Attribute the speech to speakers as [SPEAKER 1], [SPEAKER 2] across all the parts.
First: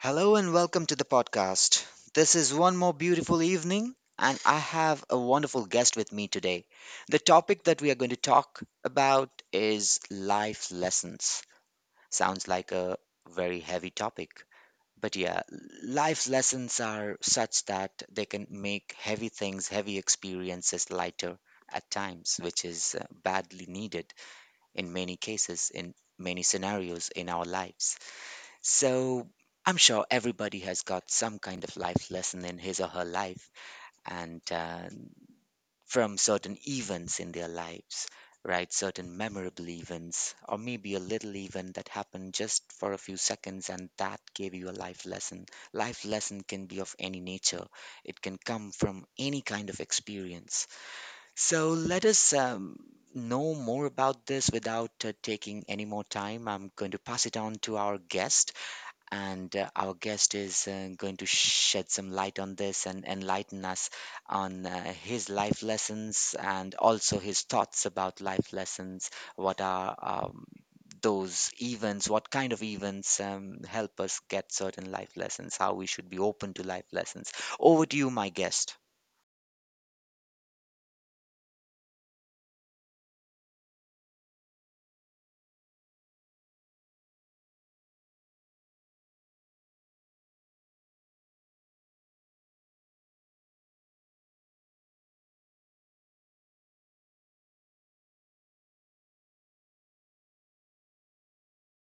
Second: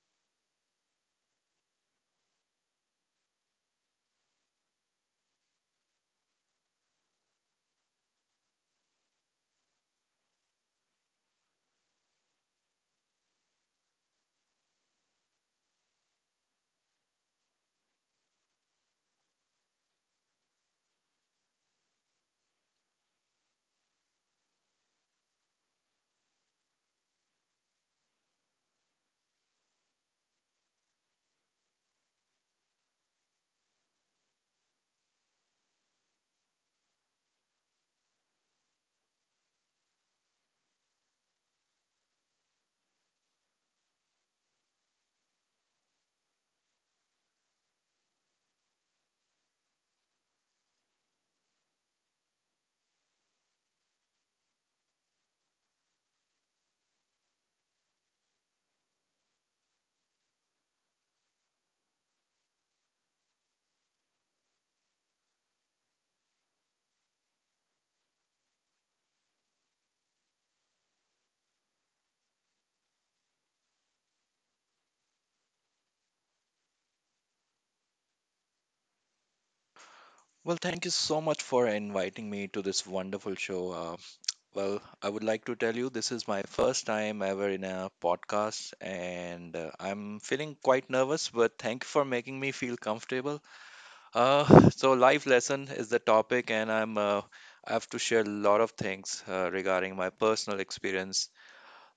[SPEAKER 1] Hello and welcome to the podcast. This is one more beautiful evening, and I have a wonderful guest with me today. The topic that we are going to talk about is life lessons. Sounds like a very heavy topic. But yeah, life lessons are such that they can make heavy things, heavy experiences lighter at times, which is badly needed in many cases, in many scenarios in our lives. So I'm sure everybody has got some kind of life lesson in his or her life, and from certain events in their lives, right? Certain memorable events, or maybe a little event that happened just for a few seconds and that gave you a life lesson. Life lesson can be of any nature, it can come from any kind of experience. So let us. Know more about this without taking any more time. I'm going to pass it on to our guest and our guest is going to shed some light on this and enlighten us on his life lessons and also his thoughts about life lessons. What are those events? What kind of events help us get certain life lessons? How we should be open to life lessons? Over to you, my guest.
[SPEAKER 2] Well, thank you so much for inviting me to this wonderful show. Well, I would like to tell you this is my first time ever in a podcast, and I'm feeling quite nervous, but thank you for making me feel comfortable. So, life lesson is the topic, and I have to share a lot of things regarding my personal experience.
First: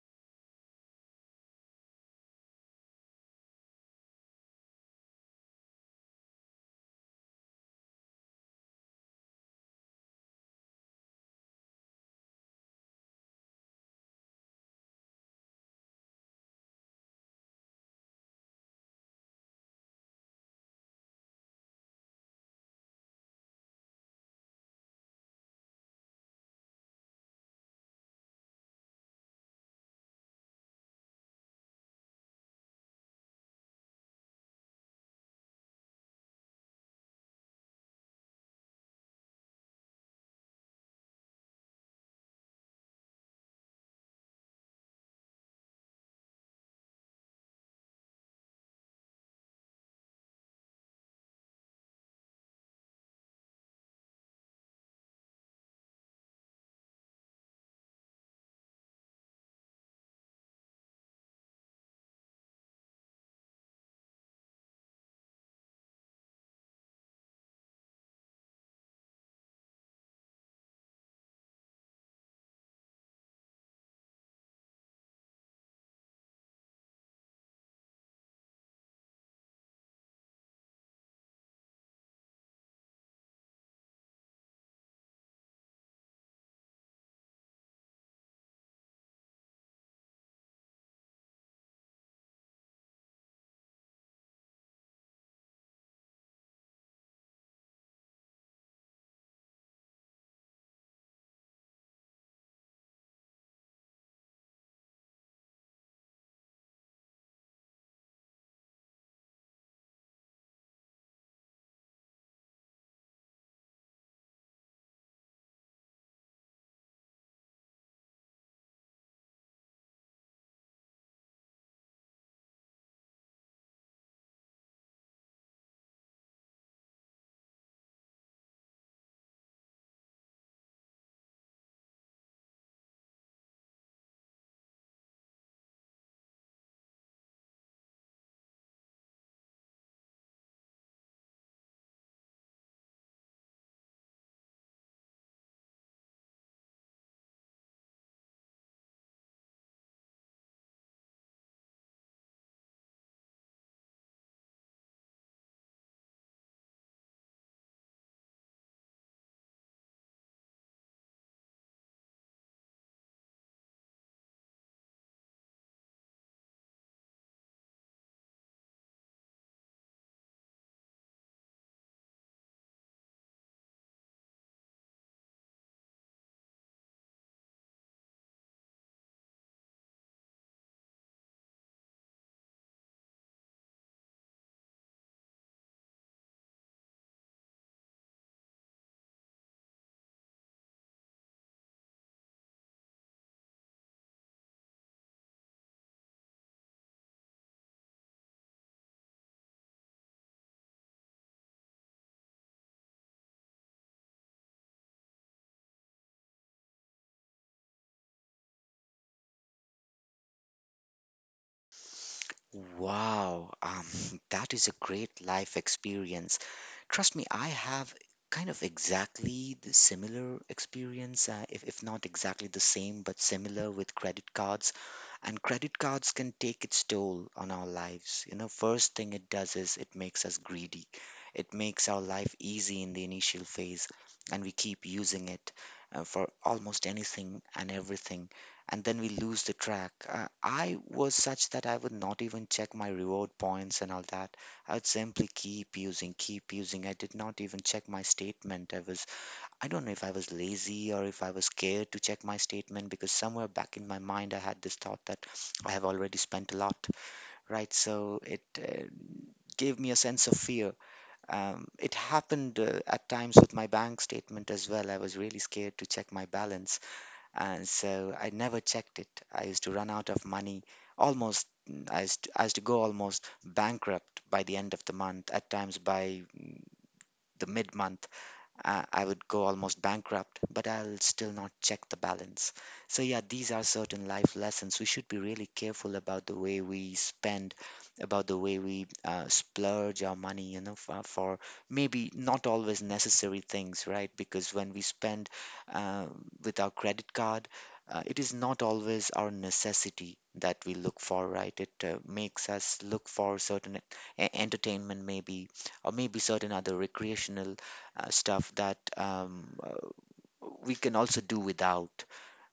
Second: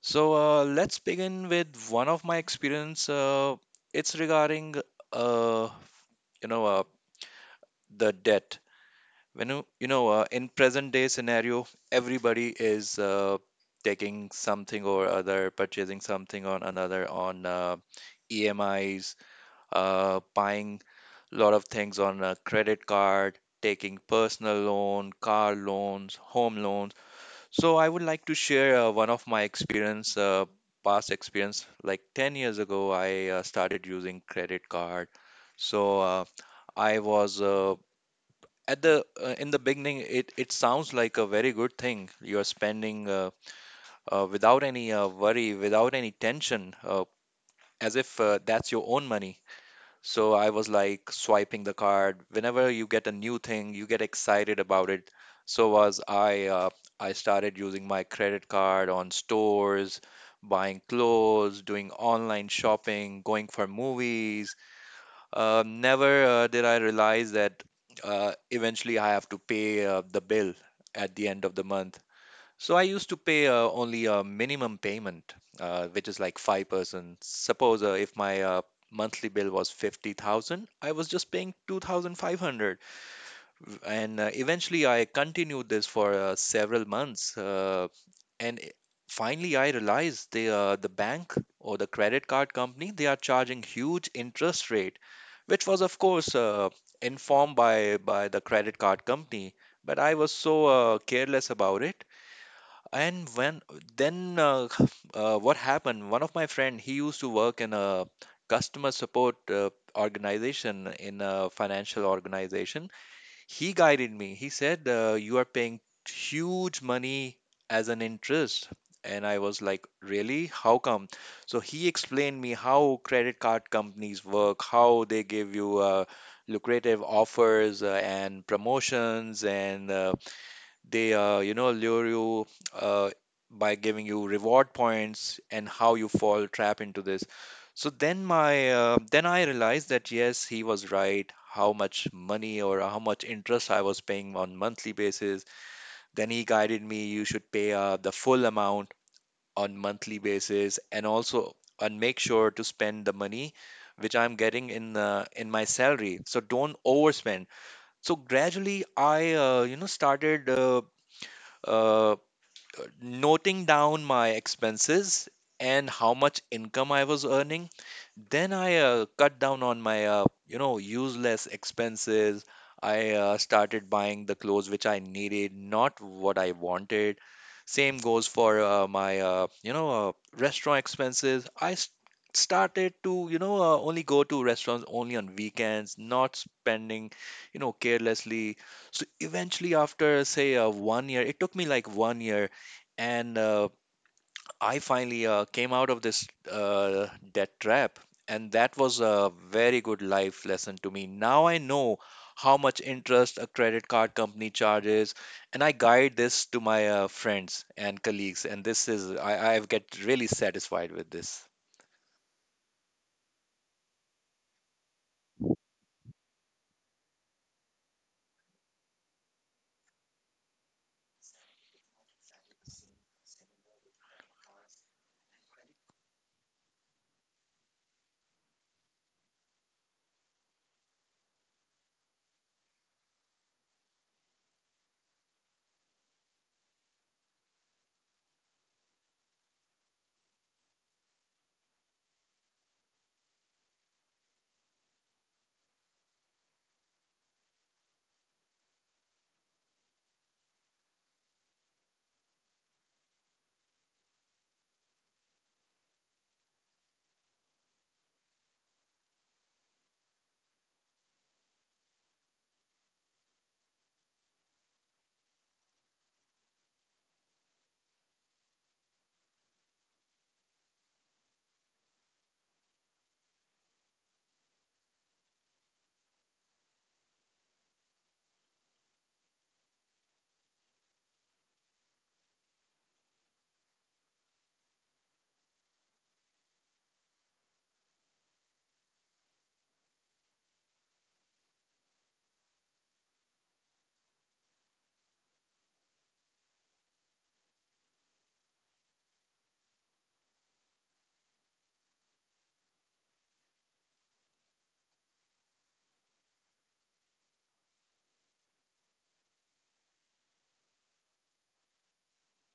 [SPEAKER 2] So, let's begin with one of my experience. It's regarding uh, you know uh, the debt. When you in present day scenario, everybody is taking something or other, purchasing something or another on EMIs, buying a lot of things on a credit card, taking personal loan, car loans, home loans. So I would like to share one of my experience, past experience. Like 10 years ago, I started using credit card. So I was at the in the beginning it sounds like a very good thing. You're spending without any worry, without any tension, as if that's your own money. So I was like swiping the card. Whenever you get a new thing, you get excited about it. So was I. I started using my credit card on stores, buying clothes, doing online shopping, going for movies. Never did I realize that eventually I have to pay the bill at the end of the month. So I used to pay only a minimum payment, which is like 5%. Suppose if my monthly bill was 50,000, I was just paying 2,500. And eventually I continued this for several months. And i- Finally I realized the bank or the credit card company, they are charging huge interest rate, which was of course informed by the credit card company. But I was so careless about it. And when, then what happened, one of my friend, he used to work in a customer support organization, in a financial organization. He guided me. He said, you are paying huge money as an interest. And I was like, really? How come? So he explained me how credit card companies work, how they give you lucrative offers and promotions, and they you know, lure you uh, by giving you reward points and how you fall trap into this. So then I realized that yes, he was right, how much money or how much interest I was paying on monthly basis. Then he guided me, you should pay the full amount on monthly basis, and also and make sure to spend the money which I'm getting in my salary, so don't overspend. So gradually I you know, started uh, noting down my expenses and how much income I was earning. Then I cut down on my, useless expenses. I started buying the clothes which I needed, not what I wanted. Same goes for my, restaurant expenses. Started to, only go to restaurants only on weekends, not spending carelessly. So eventually, after say one year, it took me like one year, and I finally came out of this debt trap, and that was a very good life lesson to me. Now I know how much interest a credit card company charges, and I guide this to my friends and colleagues. And this is I get really satisfied with this.
[SPEAKER 1] Wow, that is a great life experience. Trust me, I have kind of exactly the similar experience, if not exactly the same, but similar with credit cards. And credit cards can take its toll on our lives. You know, first thing it does is it makes us greedy. It makes our life easy in the initial phase, and we keep using it for almost anything and everything, and then we lose the track. I was such that I would not even check my reward points and all that. I would simply keep using, keep using. I did not even check my statement. I don't know if I was lazy or if I was scared to check my statement because somewhere back in my mind I had this thought that I have already spent a lot, right? So it gave me a sense of fear. It happened at times with my bank statement as well. I was really scared to check my balance, and so I never checked it. I used to run out of money almost. I used to go almost bankrupt by the end of the month, at times by the mid month, I would go almost bankrupt, but I'll still not check the balance. So, yeah, these are certain life lessons. We should be really careful about the way we spend, about the way we splurge our money, you know, for maybe not always necessary things, right? Because when we spend uh, with our credit card, it is not always our necessity that we look for, right? It makes us look for certain entertainment, maybe, or maybe certain other recreational stuff that we can also do without,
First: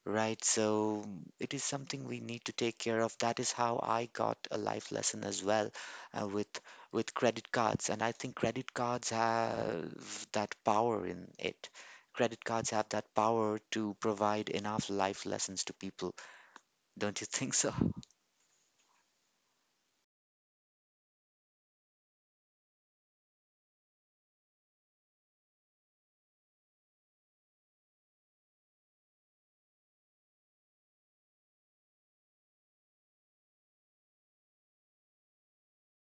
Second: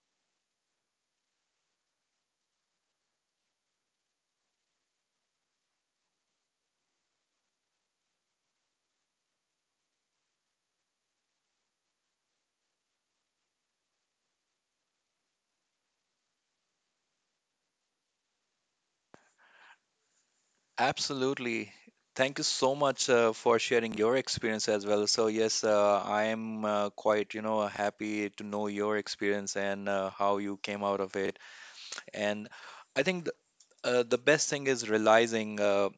[SPEAKER 1] right? So it is something we need to take care of. That is how I got a life lesson as well uh, with with credit cards, and I think credit cards have that power in it. Credit cards have that power to provide enough life lessons to people. Don't you think so?
[SPEAKER 2] Absolutely. Thank you so much for sharing your experience as well. So yes, I am quite, you know, happy to know your experience and how you came out of it. And I think the best thing is realizing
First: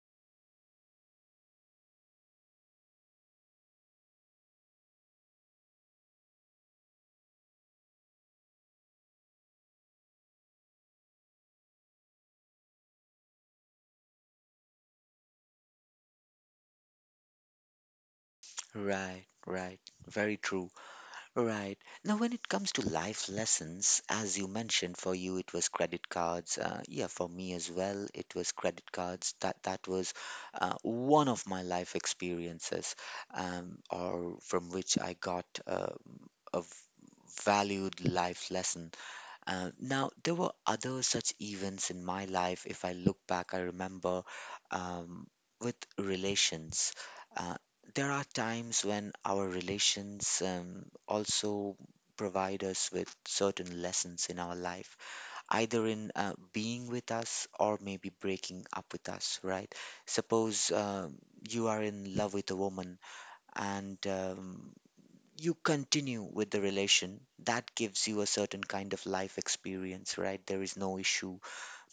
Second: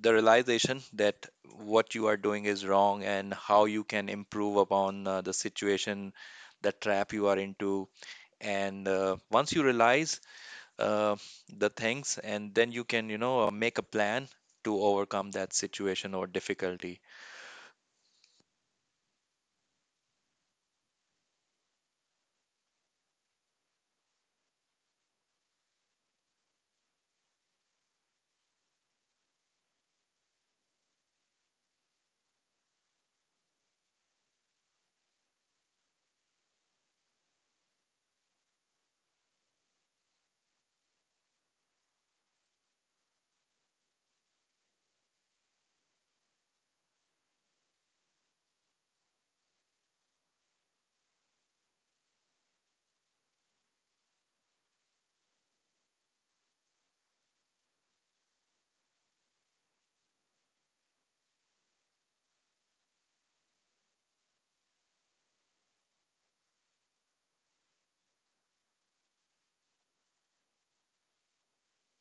[SPEAKER 2] the realization that what you are doing is wrong and how you can improve upon the situation, the trap you are into. And once you realize uh, the things, and then you can, you know, make a plan to overcome that situation or difficulty.
[SPEAKER 1] Right, right. Very true. Right. Now, when it comes to life lessons, as you mentioned, for you it was credit cards. Yeah, for me as well, it was credit cards. That was one of my life experiences, or from which I got a valued life lesson. Now, there were other such events in my life. If I look back, I remember um, with relations. Uh, there are times when our relations also provide us with certain lessons in our life, either in being with us or maybe breaking up with us, right? Suppose you are in love with a woman, and you continue with the relation. That gives you a certain kind of life experience. Right, there is no issue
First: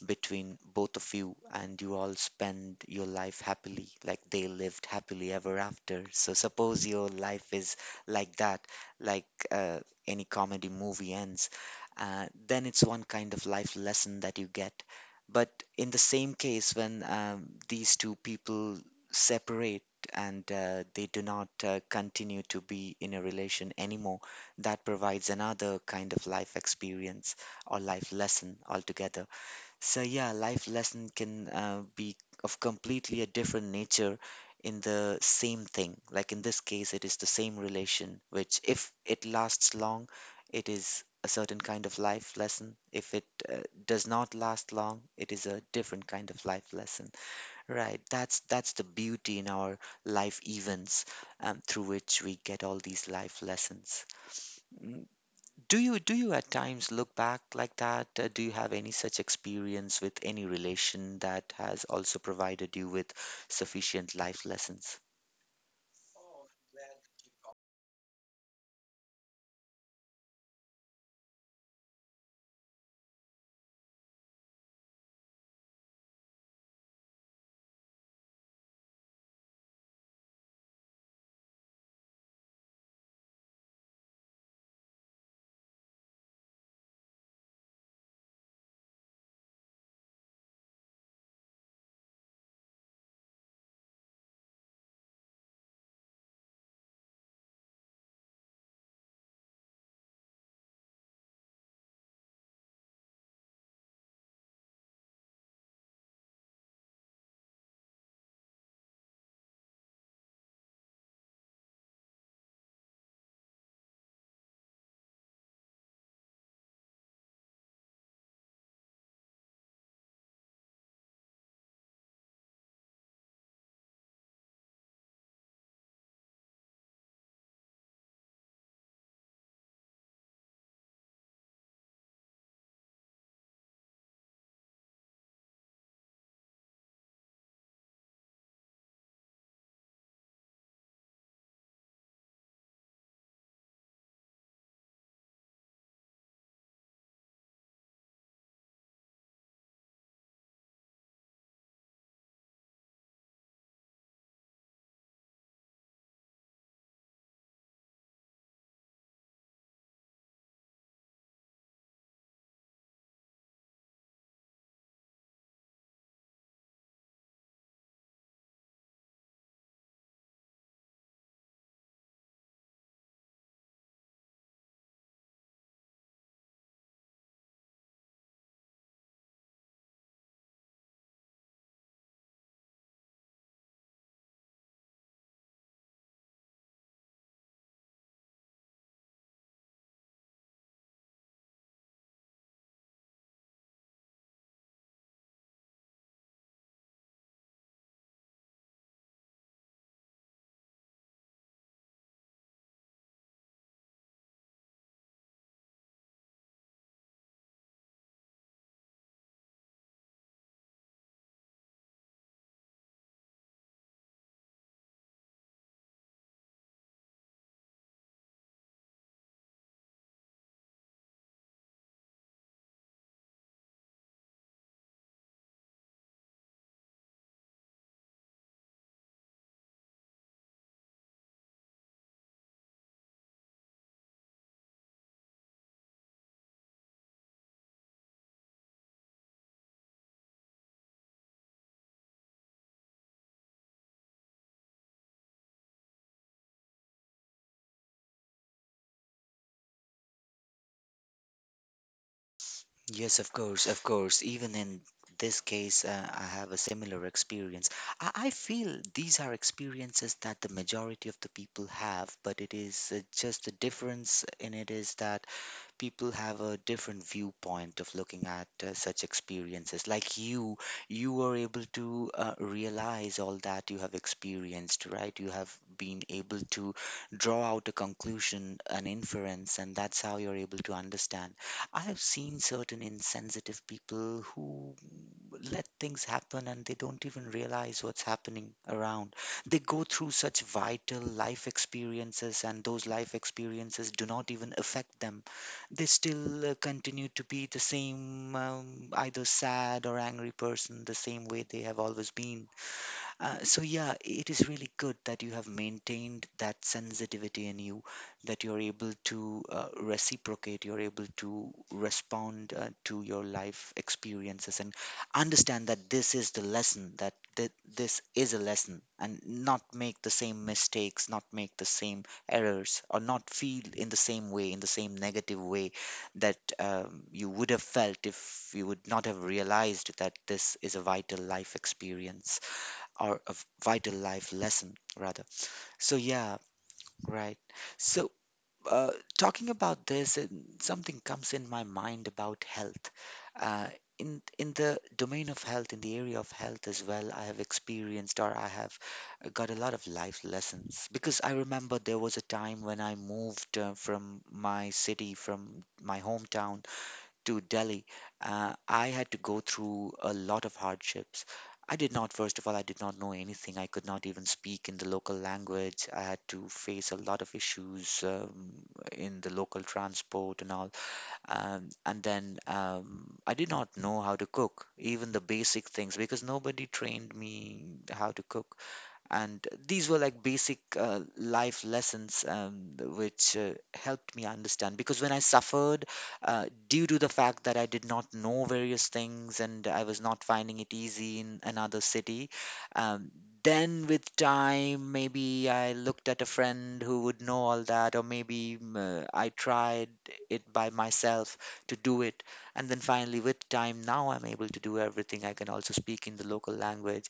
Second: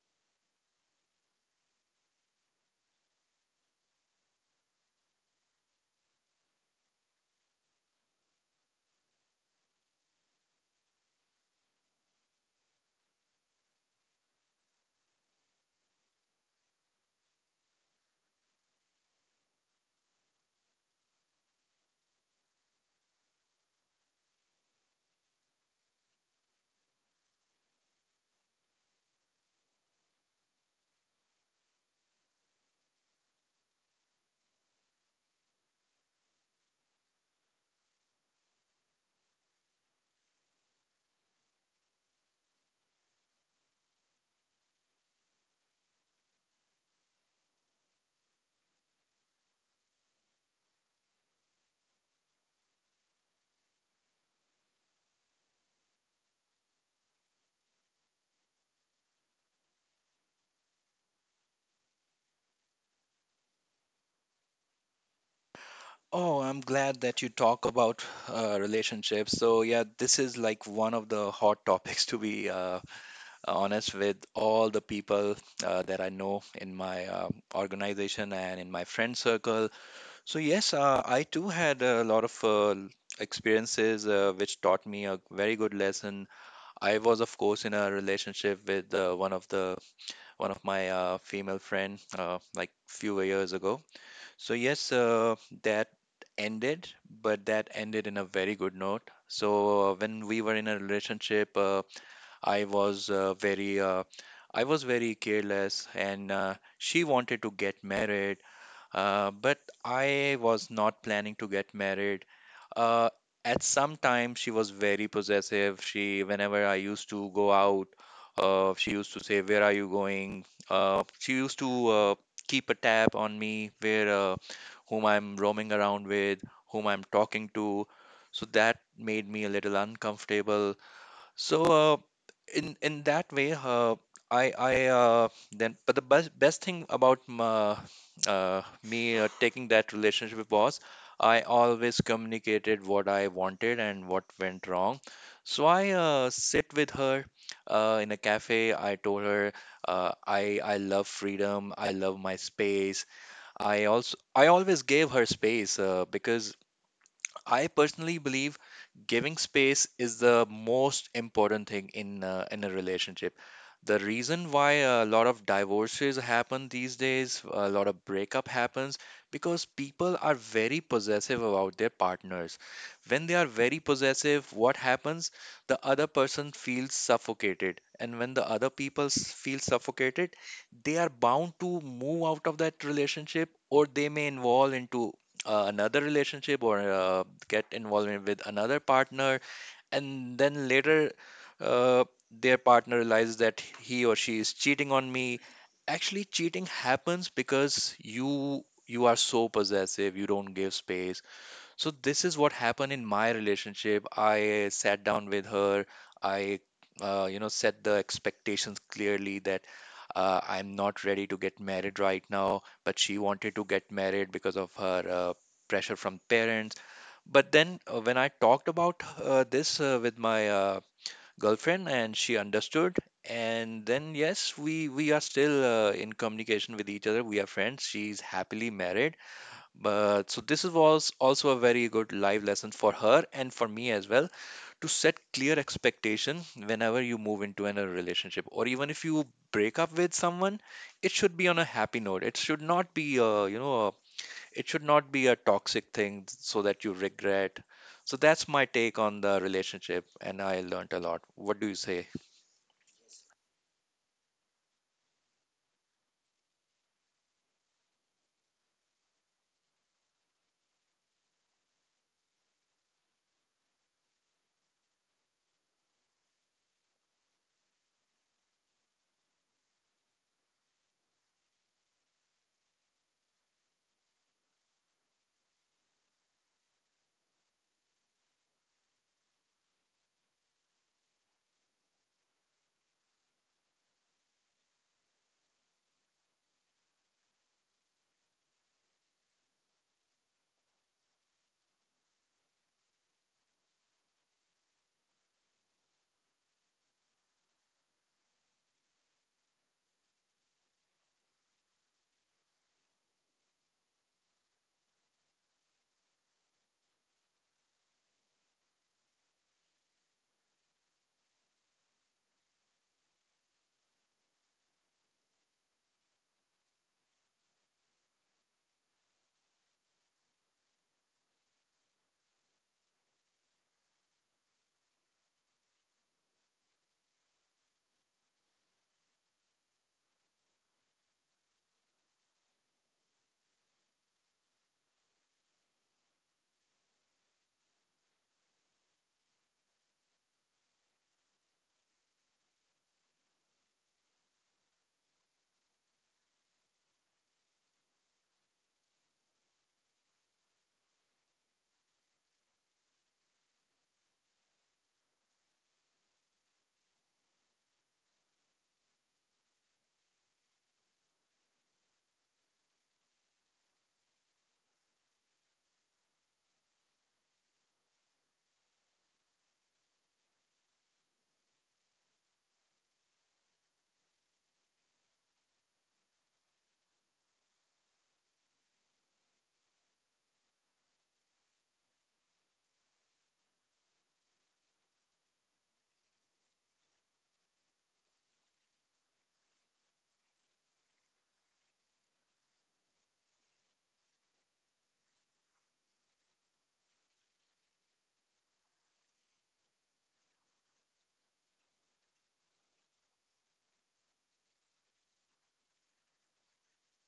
[SPEAKER 1] between both of you, and you all spend your life happily, like they lived happily ever after. So, suppose your life is like that, like any comedy movie ends, then it's one kind of life lesson that you get. But in the same case, when these two people separate and they do not continue to be in a relation anymore, that provides another kind of life experience or life lesson altogether. So yeah, life lesson can be of completely a different nature in the same thing. Like in this case, it is the same relation, which if it lasts long, it is a certain kind of life lesson. If it does not last long, it is a different kind of life lesson. Right. That's the beauty in our life events, through which we get all these life lessons. Do you at times look back like that? Do you have any such experience with any relation that has also provided you with sufficient life lessons?
[SPEAKER 2] Oh, I'm glad that you talk about relationships. So yeah, this is like one of the hot topics to be honest, with all the people that I know in my organization and in my friend circle. So, yes, I too had a lot of experiences which taught me a very good lesson. I was, of course, in a relationship with one of my female friend like few years ago. So, yes, that ended, but that ended in a very good note. So, when we were in a relationship, I was uh, very uh, I was very careless, and she wanted to get married, but I was not planning to get married. uh, at some time she was very possessive. She whenever I used to go out, she used to say, where are you going? She used to keep a tab on me, where, whom I'm roaming around with, whom I'm talking to. So that made me a little uncomfortable. So in that way, I then, but the best thing about my, me taking that relationship was I always communicated what I wanted and what went wrong. So I sit with her in a cafe. I told her, I love freedom. I love my space. I always gave her space because I personally believe giving space is the most important thing in a relationship. The reason why a lot of divorces happen these days, a lot of breakup happens, because people are very possessive about their partners. When they are very possessive, what happens? The other person feels suffocated, and when the other feel suffocated, they are bound to move out of that relationship, or they may involve into another relationship, or get involved with another partner. And then later uh, their partner realizes that he or she is cheating on me. Actually, cheating happens because you are so possessive, you don't give space. So this is what happened in my relationship. I sat down with her. I, set the expectations clearly that, I'm not ready to get married right now. But she wanted to get married because of her pressure from parents. But then when I talked about this with my girlfriend, and she understood, and then yes, we are still in communication with each other. We are friends. She's happily married. But so this was also a very good live lesson for her and for me as well, to set clear expectation whenever you move into a relationship, or even if you break up with someone, it should be on a happy note. It should not be a, you know a, it should not be a toxic thing, so that you regret. So that's my take on the relationship, and I learned a lot. What do you say?
[SPEAKER 1] Yes, of course, of course. Even in this case, I have a similar experience. I feel these are experiences that the majority of the people have, but it is just the difference in it is that people have a different viewpoint of looking at such experiences. Like you were able to realize all that you have experienced, right? You have been able to draw out a conclusion, an inference, and that's how you're able to understand. I have seen certain insensitive people who let things happen and they don't even realize what's happening around. They go through such vital life experiences, and those life experiences do not even affect them. They still continue to be the same, either sad or angry person, the same way they have always been. So yeah, it is really good that you have maintained that sensitivity in you, that you're able to reciprocate, you're able to respond to your life experiences and understand that this is the lesson, that this is a lesson, and not make the same mistakes, not make the same errors, or not feel in the same way, in the same negative way that you would have felt if you would not have realized that this is a vital life experience or a vital life lesson rather. So yeah. Right. So uh, talking about this, and something comes in my mind about health. Uh, in in the domain of health, in the area of health as well, I have experienced, or I have got a lot of life lessons, because I remember there was a time when I moved from my city, from my hometown, to Delhi. I had to go through a lot of hardships. I did not, first of all, I did not know anything. I could not even speak in the local language. I had to face a lot of issues in the local transport and all. And then I did not know how to cook, even the basic things, because nobody trained me how to cook. And these were like basic life lessons which helped me understand. Because when I suffered, due to the fact that I did not know various things and I was not finding it easy in another city, um, then with time, maybe I looked at a friend who would know all that, or maybe I tried it by myself to do it. And then finally, with time, now I'm able to do everything. I can also speak in the local language.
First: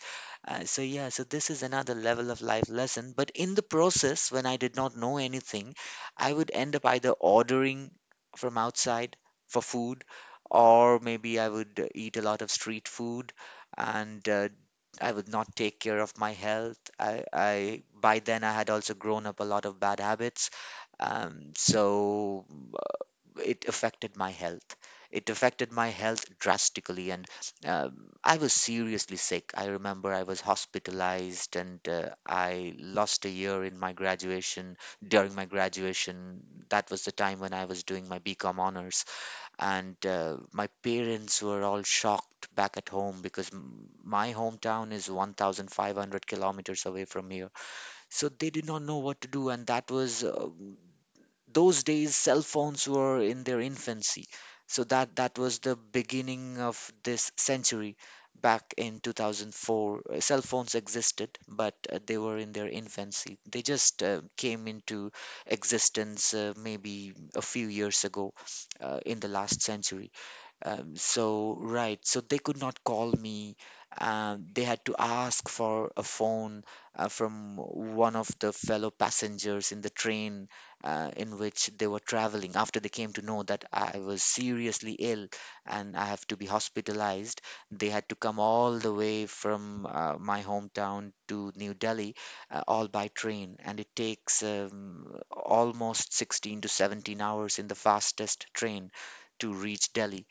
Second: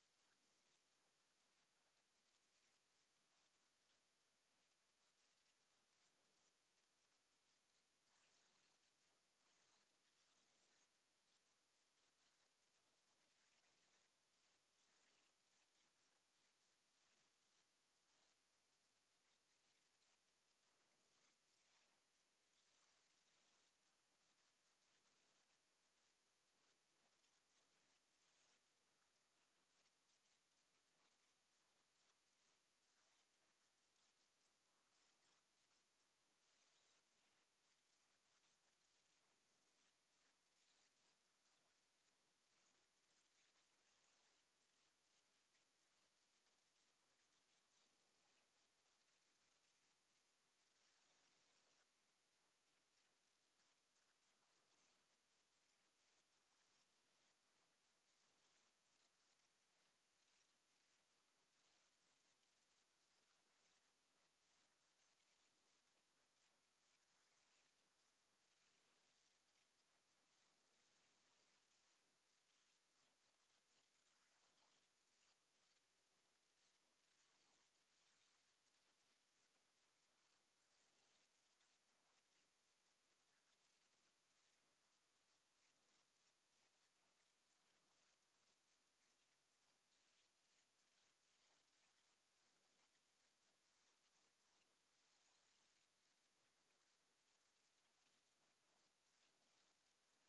[SPEAKER 1] So yeah, so this is another level of life lesson. But in the process, when I did not know anything, I would end up either ordering from outside for food, or maybe I would eat a lot of street food, and I would not take care of my health. I by then I had also grown up a lot of bad habits, so it affected my health. It affected my health drastically, and I was seriously sick. I remember I was hospitalized, and I lost a year in my graduation. During my graduation, that was the time when I was doing my BCom honors. And my parents were all shocked back at home because my hometown is 1,500 kilometers away from here. So they did not know what to do. And that was those days cell phones were in their infancy, so that was the beginning of this century, back in 2004. Cell phones existed, but they were in their infancy. They just came into existence maybe a few years ago, in the last century. Right, so they could not call me. They had to ask for a phone from one of the fellow passengers in the train in which they were traveling, after they came to know that I was seriously ill and I have to be hospitalized. They had to come all the way from my hometown to New Delhi, all by train, and it takes almost 16 to 17 hours in the fastest train to reach Delhi.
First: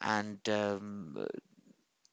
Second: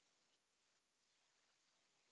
[SPEAKER 1] And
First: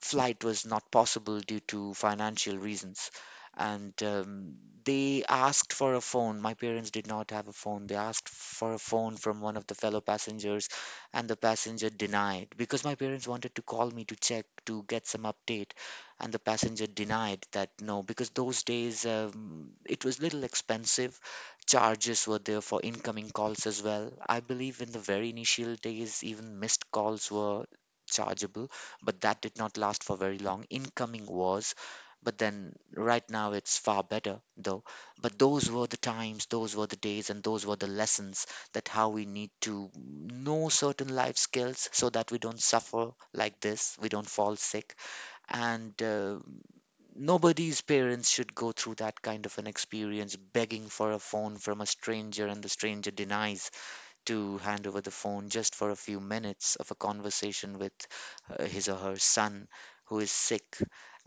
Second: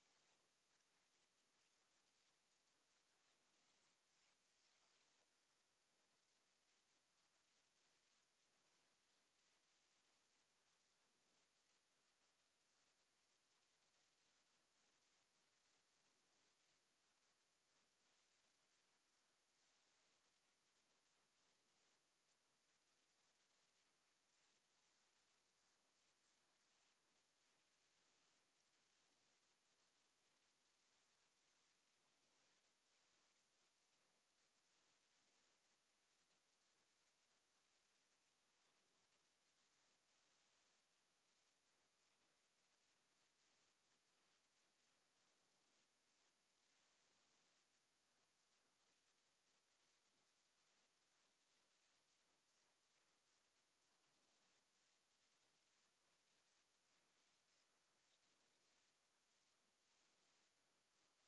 [SPEAKER 1] Flight was not possible due to financial reasons. And They asked for a phone. My parents did not have a phone. They asked for a phone from one of the fellow passengers, and the passenger denied because my parents wanted to call me to check, to get some update. And the passenger denied that, no, because those days it was little expensive. Charges were there for incoming calls as well. I believe in the very initial days, even missed calls were chargeable, but that did not last for very long. Incoming wars, but then right now it's far better though. But those were the times, those were the days, and those were the lessons, that how we need to know certain life skills so that we don't suffer like this, we don't fall sick, and nobody's parents should go through that kind of an experience, begging for a phone from a stranger and the stranger denies to hand over the phone just for a few minutes of a conversation with his or her son who is sick.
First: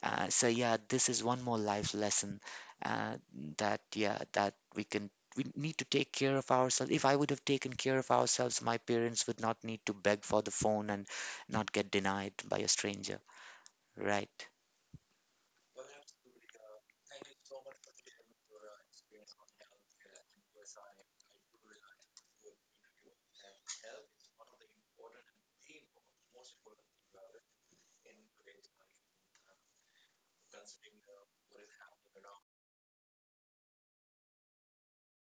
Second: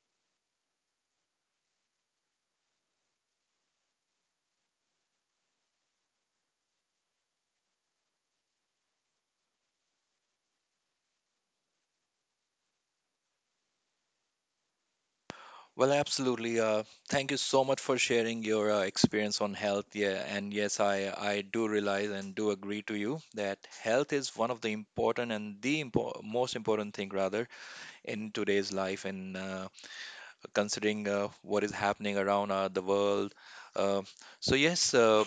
[SPEAKER 1] So yeah, this is one more life lesson, uh, that yeah, that we need to take care of ourselves. If I would have taken care of ourselves, my parents would not need to beg for the phone and not get denied by a stranger. Right.
[SPEAKER 2] Well, absolutely. Thank you so much for sharing your experience on health. Yeah, and yes, I do realize and do agree to you that health is one of the important and the most important thing rather in today's life. And considering what is happening around the world. Uh, so yes, uh,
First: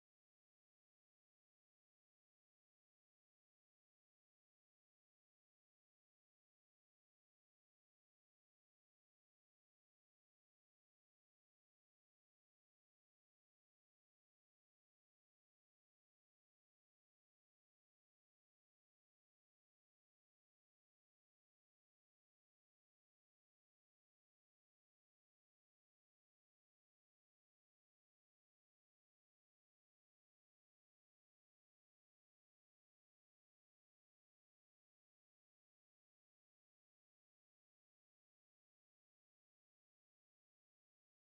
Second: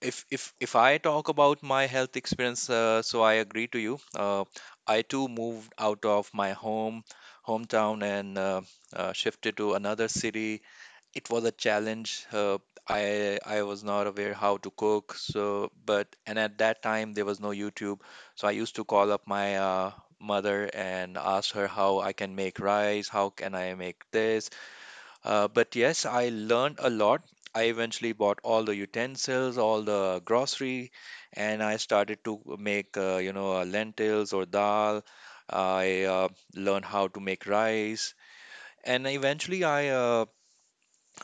[SPEAKER 2] if if if I talk about my health experience, so I agree to you. I too moved out of my hometown and shifted to another city. It was a challenge. I was not aware how to cook, so but and at that time there was no YouTube, so I used to call up my mother and ask her how I can make rice, how can I make this. But yes, I learned a lot. I eventually bought all the utensils, all the grocery, and I started to make lentils or dal. I learned how to make rice, and eventually I uh,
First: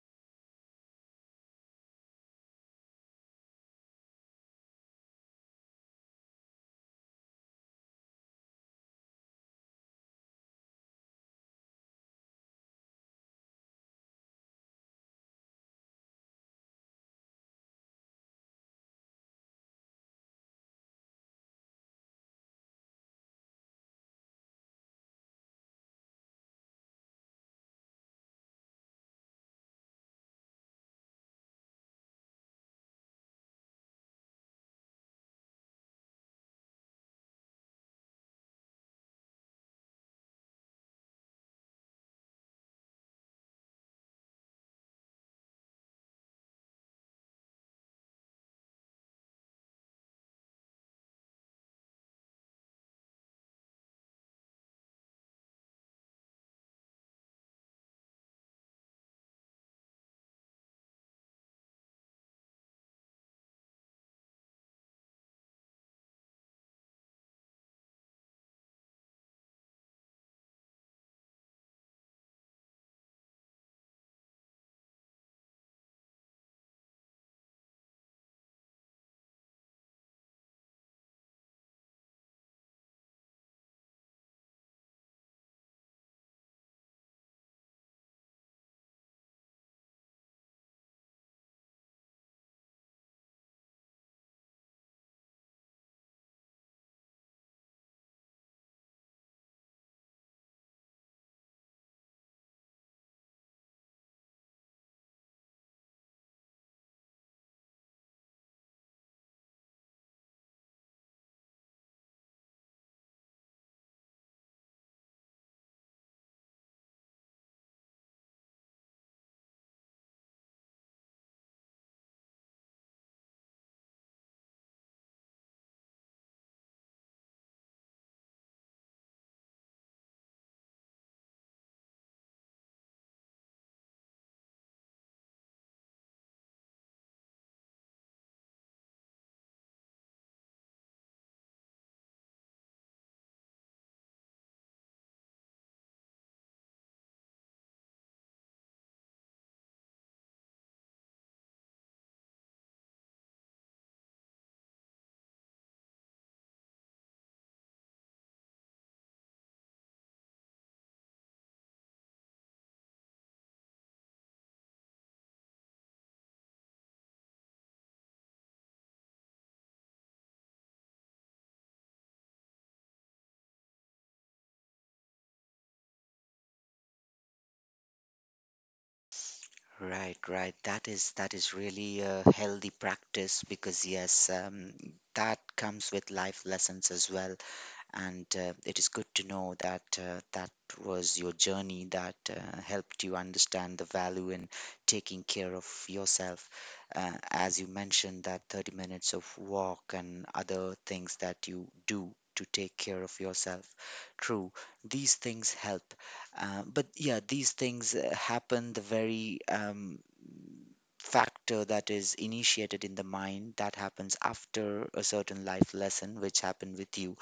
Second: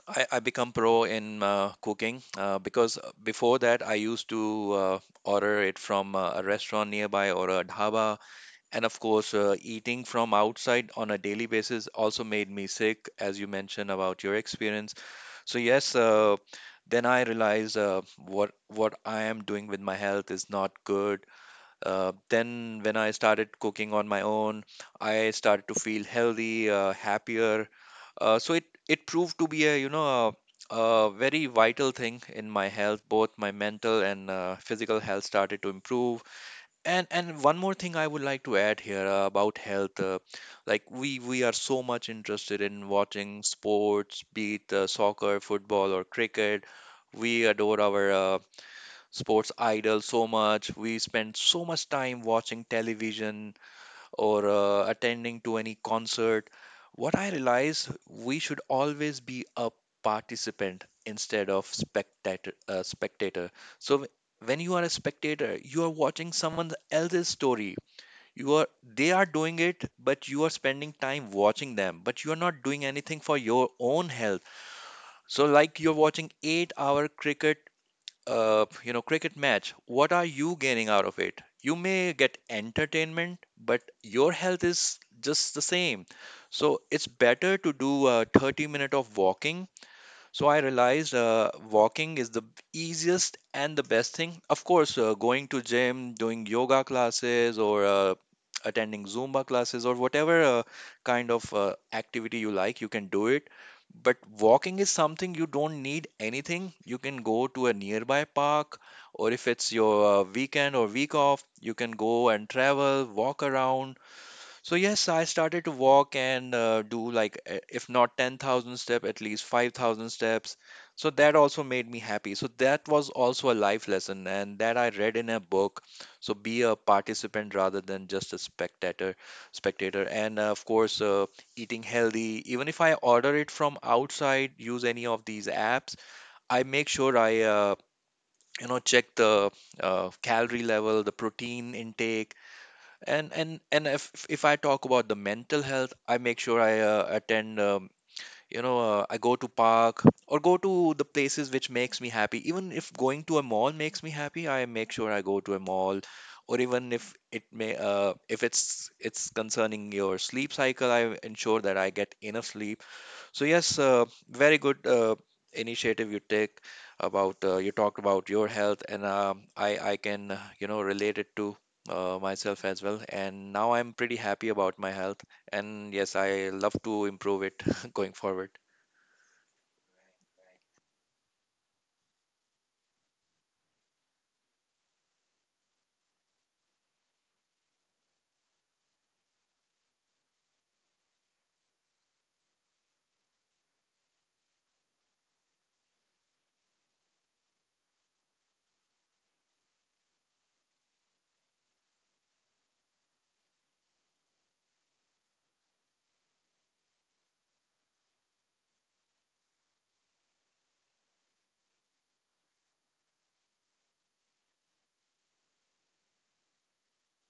[SPEAKER 2] I, I become pro in cooking because before that I used to order it from a restaurant nearby or a dhaba. And of course, eating from outside on a daily basis also made me sick, as you mentioned about your experience. So yes, then I realized what I am doing with my health is not good. Then, when I started cooking on my own, I started to feel healthy, happier. So it proved to be a, you know, a very vital thing in my health. Both my mental and physical health started to improve. And one more thing I would like to add here, about health, like we are so much interested in watching sports, be it soccer, football, or cricket. We adore our sports idol so much. We spend so much time watching television or attending to any concert. What I realize, we should always be a participant instead of spectator. Spectator. So w- when you are a spectator, you are watching someone else's story. You are they are doing it, but you are spending time watching them. But you are not doing anything for your own health. So, like you're watching 8 hour cricket, cricket match. What are you gaining out of it? You may get entertainment, but your health is just the same. So it's better to do a 30 minute of walking. So I realized walking is the easiest and the best thing. Of course, going to gym, doing yoga classes, or attending Zumba classes, or whatever kind of activity you like, you can do it. But walking is something you don't need anything. You can go to a nearby park, or if it's your weekend or week off, you can go and travel, walk around. So yes, I started to walk and do like, if not 10,000 steps, at least 5,000 steps. So that also made me happy. So that was also a life lesson, and that I read in a book. So be a participant rather than just a spectator, spectator. And of course, eating healthy. Even if I order it from outside, use any of these apps, I make sure I, check the calorie level, the protein intake. And if I talk about the mental health, I make sure I attend. I go to park or go to the places which makes me happy. Even if going to a mall makes me happy, I make sure I go to a mall. Or even if it may, if it's concerning your sleep cycle, I ensure that I get enough sleep. So yes, very good initiative you take about, you talked about your health, and I can, relate it to myself as well. And now I'm pretty happy about my health, and yes, I love to improve it going forward.
[SPEAKER 1] Right, right. That is really a healthy practice because, yes, that comes with life lessons as well. And it is good to know that that was your journey that helped you understand the value in taking care of yourself, as you mentioned, that 30 minutes of walk and other things that you do to take care of yourself. True, these things help. But yeah, these things happen. The very factor that is initiated in the mind, that happens after a certain life lesson which happened with you.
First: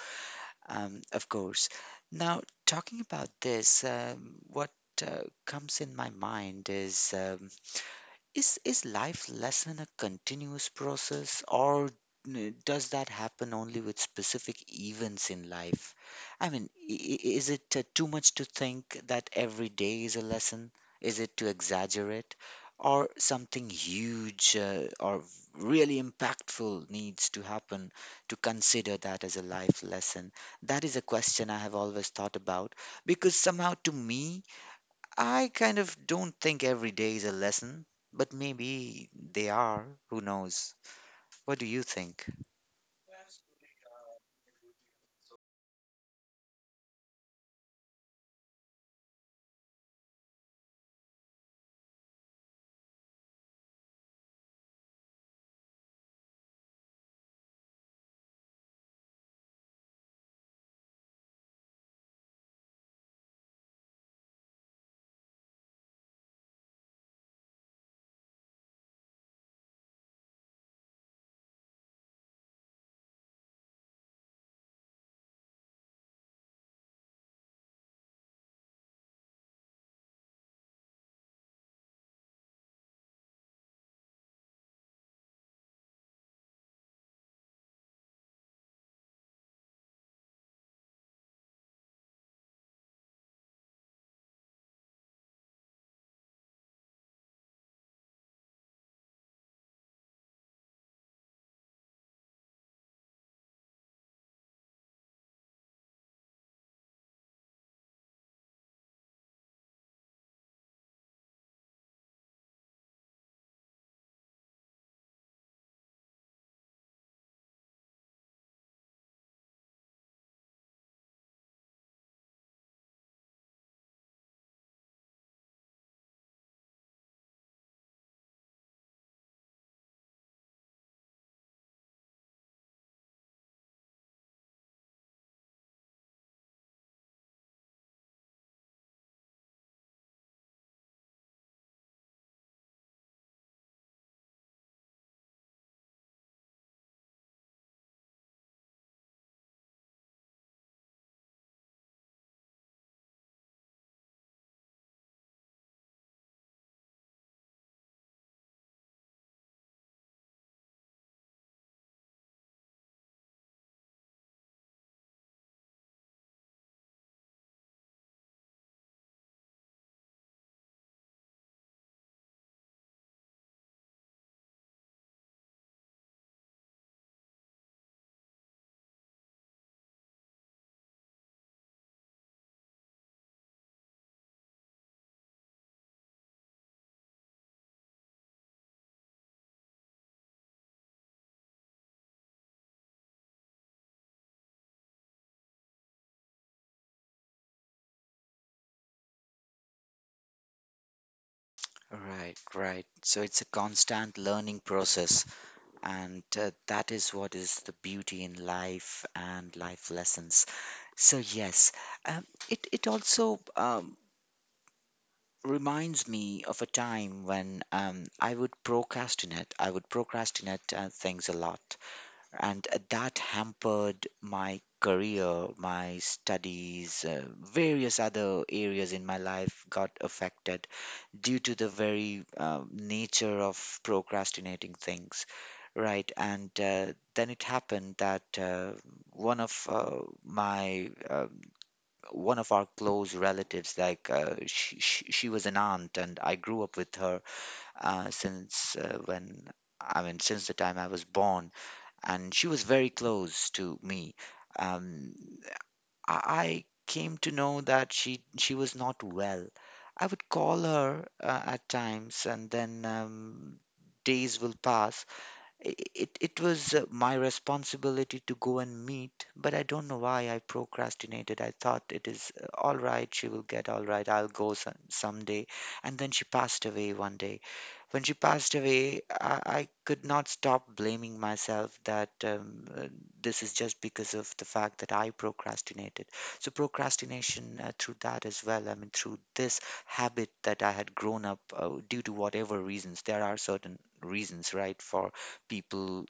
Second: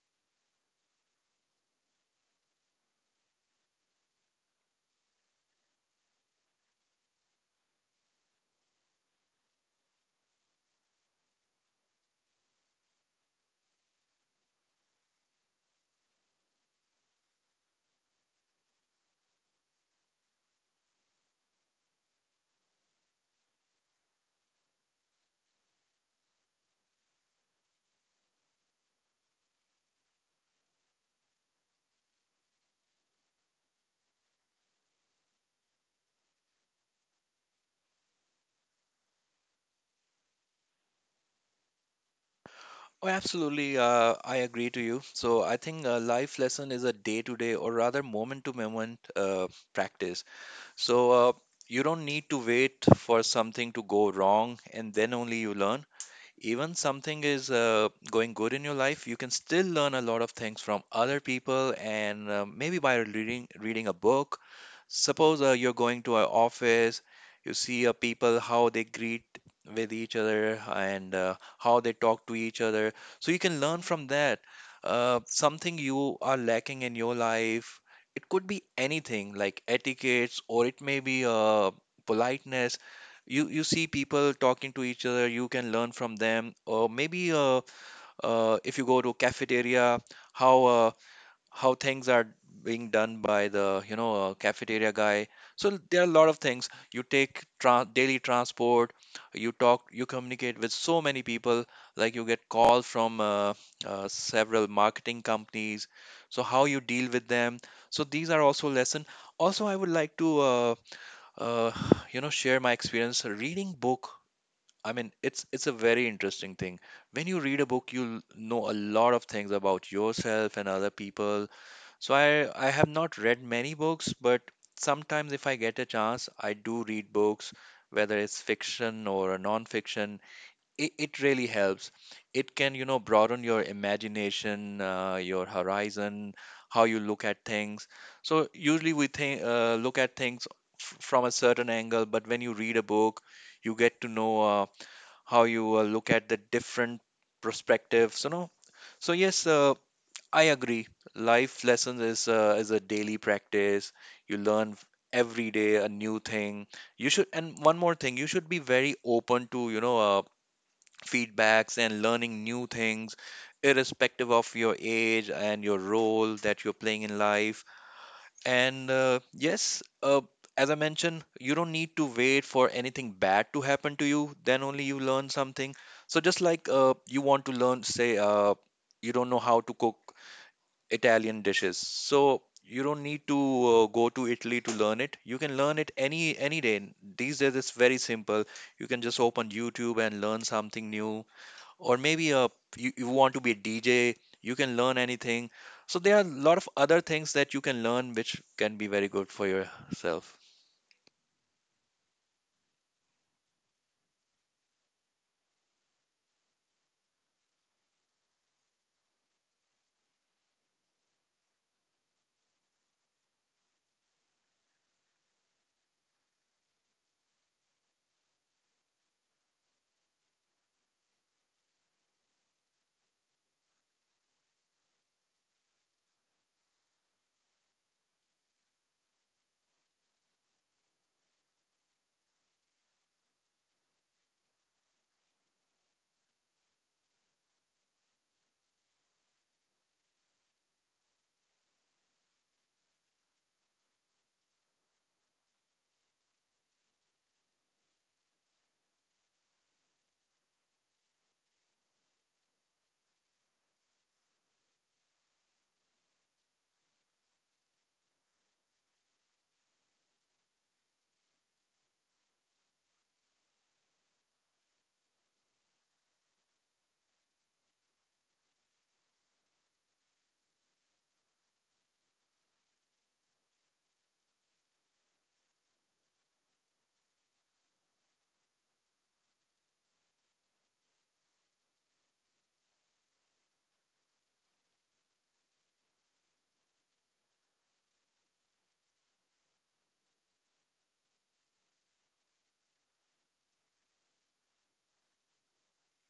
[SPEAKER 1] Of course. Now, talking about this, what comes in my mind is, is life lesson a continuous process, or does that happen only with specific events in life? I mean, is it too much to think that every day is a lesson? Is it to exaggerate, or something huge or really impactful needs to happen to consider that as a life lesson? That is a question I have always thought about, because somehow, to me, I kind of don't think every day is a lesson, but maybe they are. Who knows? What do you think?
[SPEAKER 2] Oh, absolutely. I agree to you. So I think a life lesson is a day-to-day or rather moment-to-moment practice. So you don't need to wait for something to go wrong and then only you learn. Even something is going good in your life, you can still learn a lot of things from other people, and maybe by reading a book. Suppose you're going to an office, you see people how they greet with each other, and how they talk to each other, so you can learn from that, something you are lacking in your life. It could be anything like etiquettes, or it may be politeness. You see people talking to each other, you can learn from them. Or maybe if you go to cafeteria, how uh, how things are being done by the, cafeteria guy. So there are a lot of things. You take daily transport, you talk, you communicate with so many people, like you get calls from several marketing companies, so how you deal with them. So these are also lesson. Also, I would like to uh, share my experience reading book. I mean, it's a very interesting thing. When you read a book, you'll know a lot of things about yourself and other people. So I have not read many books, but sometimes if I get a chance, I do read books, whether it's fiction or a non-fiction. It really helps. It can, you know, broaden your imagination, your horizon, how you look at things. So usually we think look at things, from a certain angle, but when you read a book, you get to know. How you look at the different perspectives, you know. So yes, I agree. Life lessons is, is a daily practice. You learn, every day a new thing, you should. And one more thing, you should be very open to, feedbacks and learning new things irrespective of your age and your role that you're playing in life. And yes, as I mentioned, you don't need to wait for anything bad to happen to you. Then only you learn something. So just like, you want to learn, say, you don't know how to cook Italian dishes. So you don't need to go to Italy to learn it. You can learn it any day. These days it's very simple. You can just open YouTube and learn something new. Or maybe a, you want to be a DJ, you can learn anything. So there are a lot of other things that you can learn which can be very good for yourself.
[SPEAKER 1] Right, right. So it's a constant learning process, and that is what is the beauty in life and life lessons. So yes, it it also reminds me of a time when I would procrastinate. I would procrastinate things a lot, and that hampered my career, my studies, various other areas in my life got affected due to the very nature of procrastinating things. Right, and then it happened that one of uh, my uh, one of our close relatives, like she was an aunt, and I grew up with her since when, I mean, since the time I was born, and she was very close to me. Um, I came to know that she was not well. I would call her at times, and then days will pass. It, it was my responsibility to go and meet, but I don't know why I procrastinated. I thought it is all right, she will get all right, I'll go some, someday. And then she passed away one day. When she passed away, I could not stop blaming myself that this is just because of the fact that I procrastinated. So, procrastination, through that as well, I mean, through this habit that I had grown up due to whatever reasons, there are certain reasons, right, for people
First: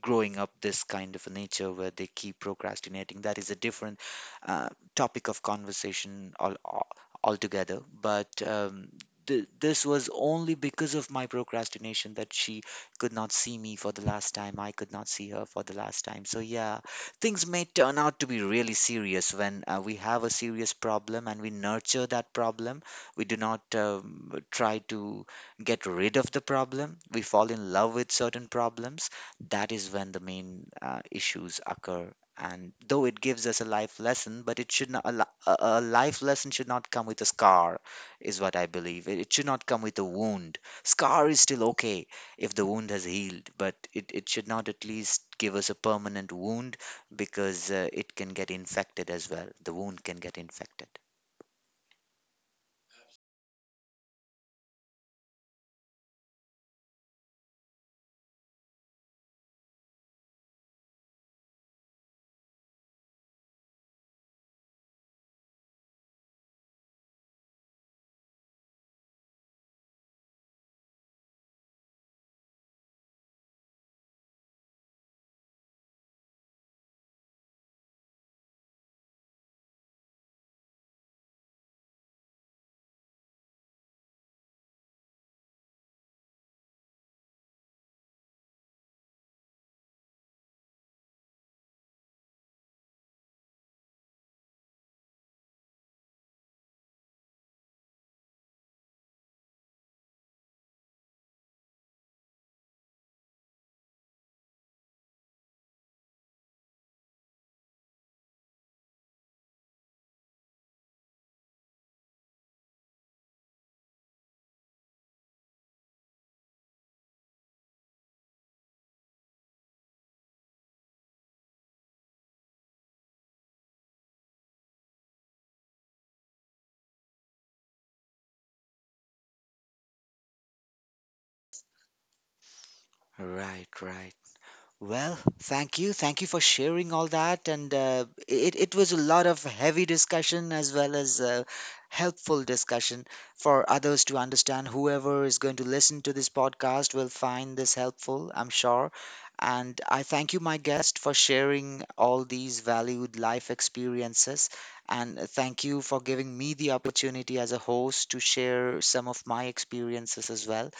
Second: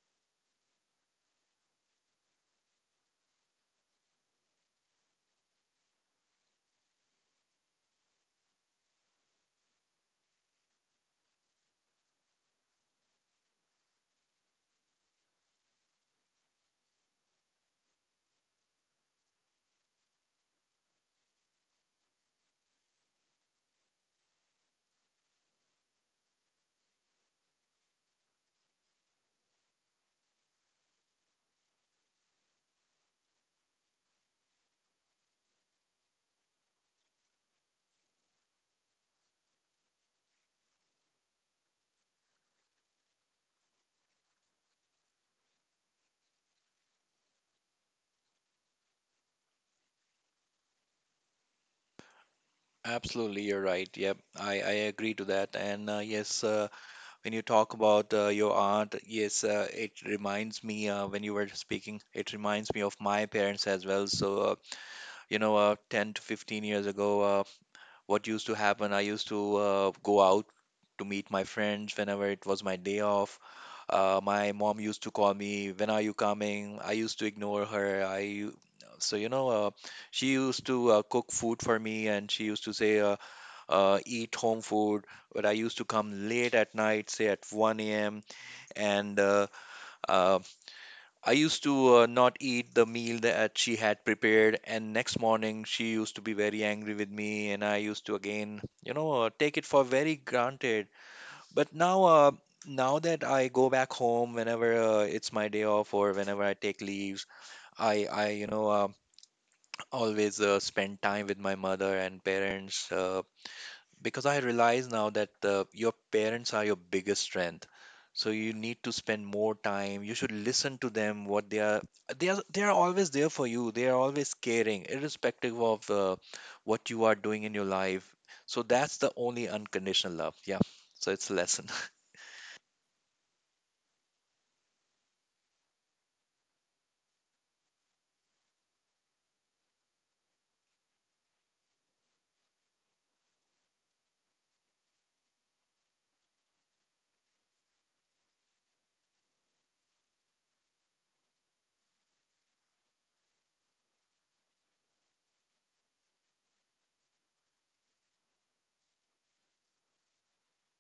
[SPEAKER 1] growing up this kind of a nature where they keep procrastinating, that is a different uh, topic of conversation altogether. But this was only because of my procrastination that she could not see me for the last time, I could not see her for the last time. So yeah, things may turn out to be really serious when we have a serious problem and we nurture that problem, we do not try to get rid of the problem, we fall in love with certain problems. That is when the main issues occur. And though it gives us a life lesson, but it should not a, a life lesson should not come with a scar, is what I believe. It should not come with a wound. Scar is still okay if the wound has healed, but it should not at least give us a permanent wound, because it can get infected as well. The wound can get infected.
[SPEAKER 2] Absolutely, you're right. Yep, I agree to that. And yes, when you talk about your aunt, yes, it reminds me, when you were speaking, it reminds me of my parents as well. So, 10 to 15 years ago, what used to happen, I used to go out to meet my friends whenever it was my day off. My mom used to call me, "When are you coming?" I used to ignore her. So you know, she used to cook food for me, and she used to say, "Eat home food." But I used to come late at night, say at 1 a.m., and uh, I used to not eat the meal that she had prepared. And next morning, she used to be very angry with me, and I used to again, you know, take it for very granted. But now, now that I go back home whenever it's my day off or whenever I take leaves, I, I always spend time with my mother and parents because I realize now that your parents are your biggest strength. So you need to spend more time. You should listen to them. What they are, they are, they are always there for you. They are always caring, irrespective of what you are doing in your life. So that's the only unconditional love. Yeah. So it's a lesson.
[SPEAKER 1] Right, right. Well, thank you. Thank you for sharing all that. And it, it was a lot of heavy discussion as well as helpful discussion for others to understand. Whoever is going to listen to this podcast will find this helpful, I'm sure. And I thank you, my guest, for sharing all these valued life experiences. And thank you for giving me the opportunity as a host to share some of my experiences as well.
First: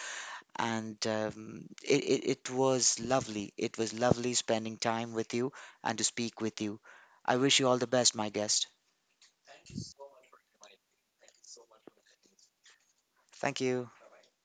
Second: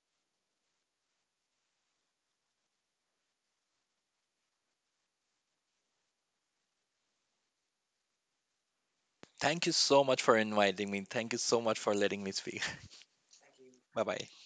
[SPEAKER 1] And it, it, it was lovely. It was lovely spending time with you and to speak with you. I wish you all the best, my guest.
[SPEAKER 2] Thank you so much for inviting me. Thank you so much for letting me speak.
[SPEAKER 1] Thank you.
[SPEAKER 2] Bye bye.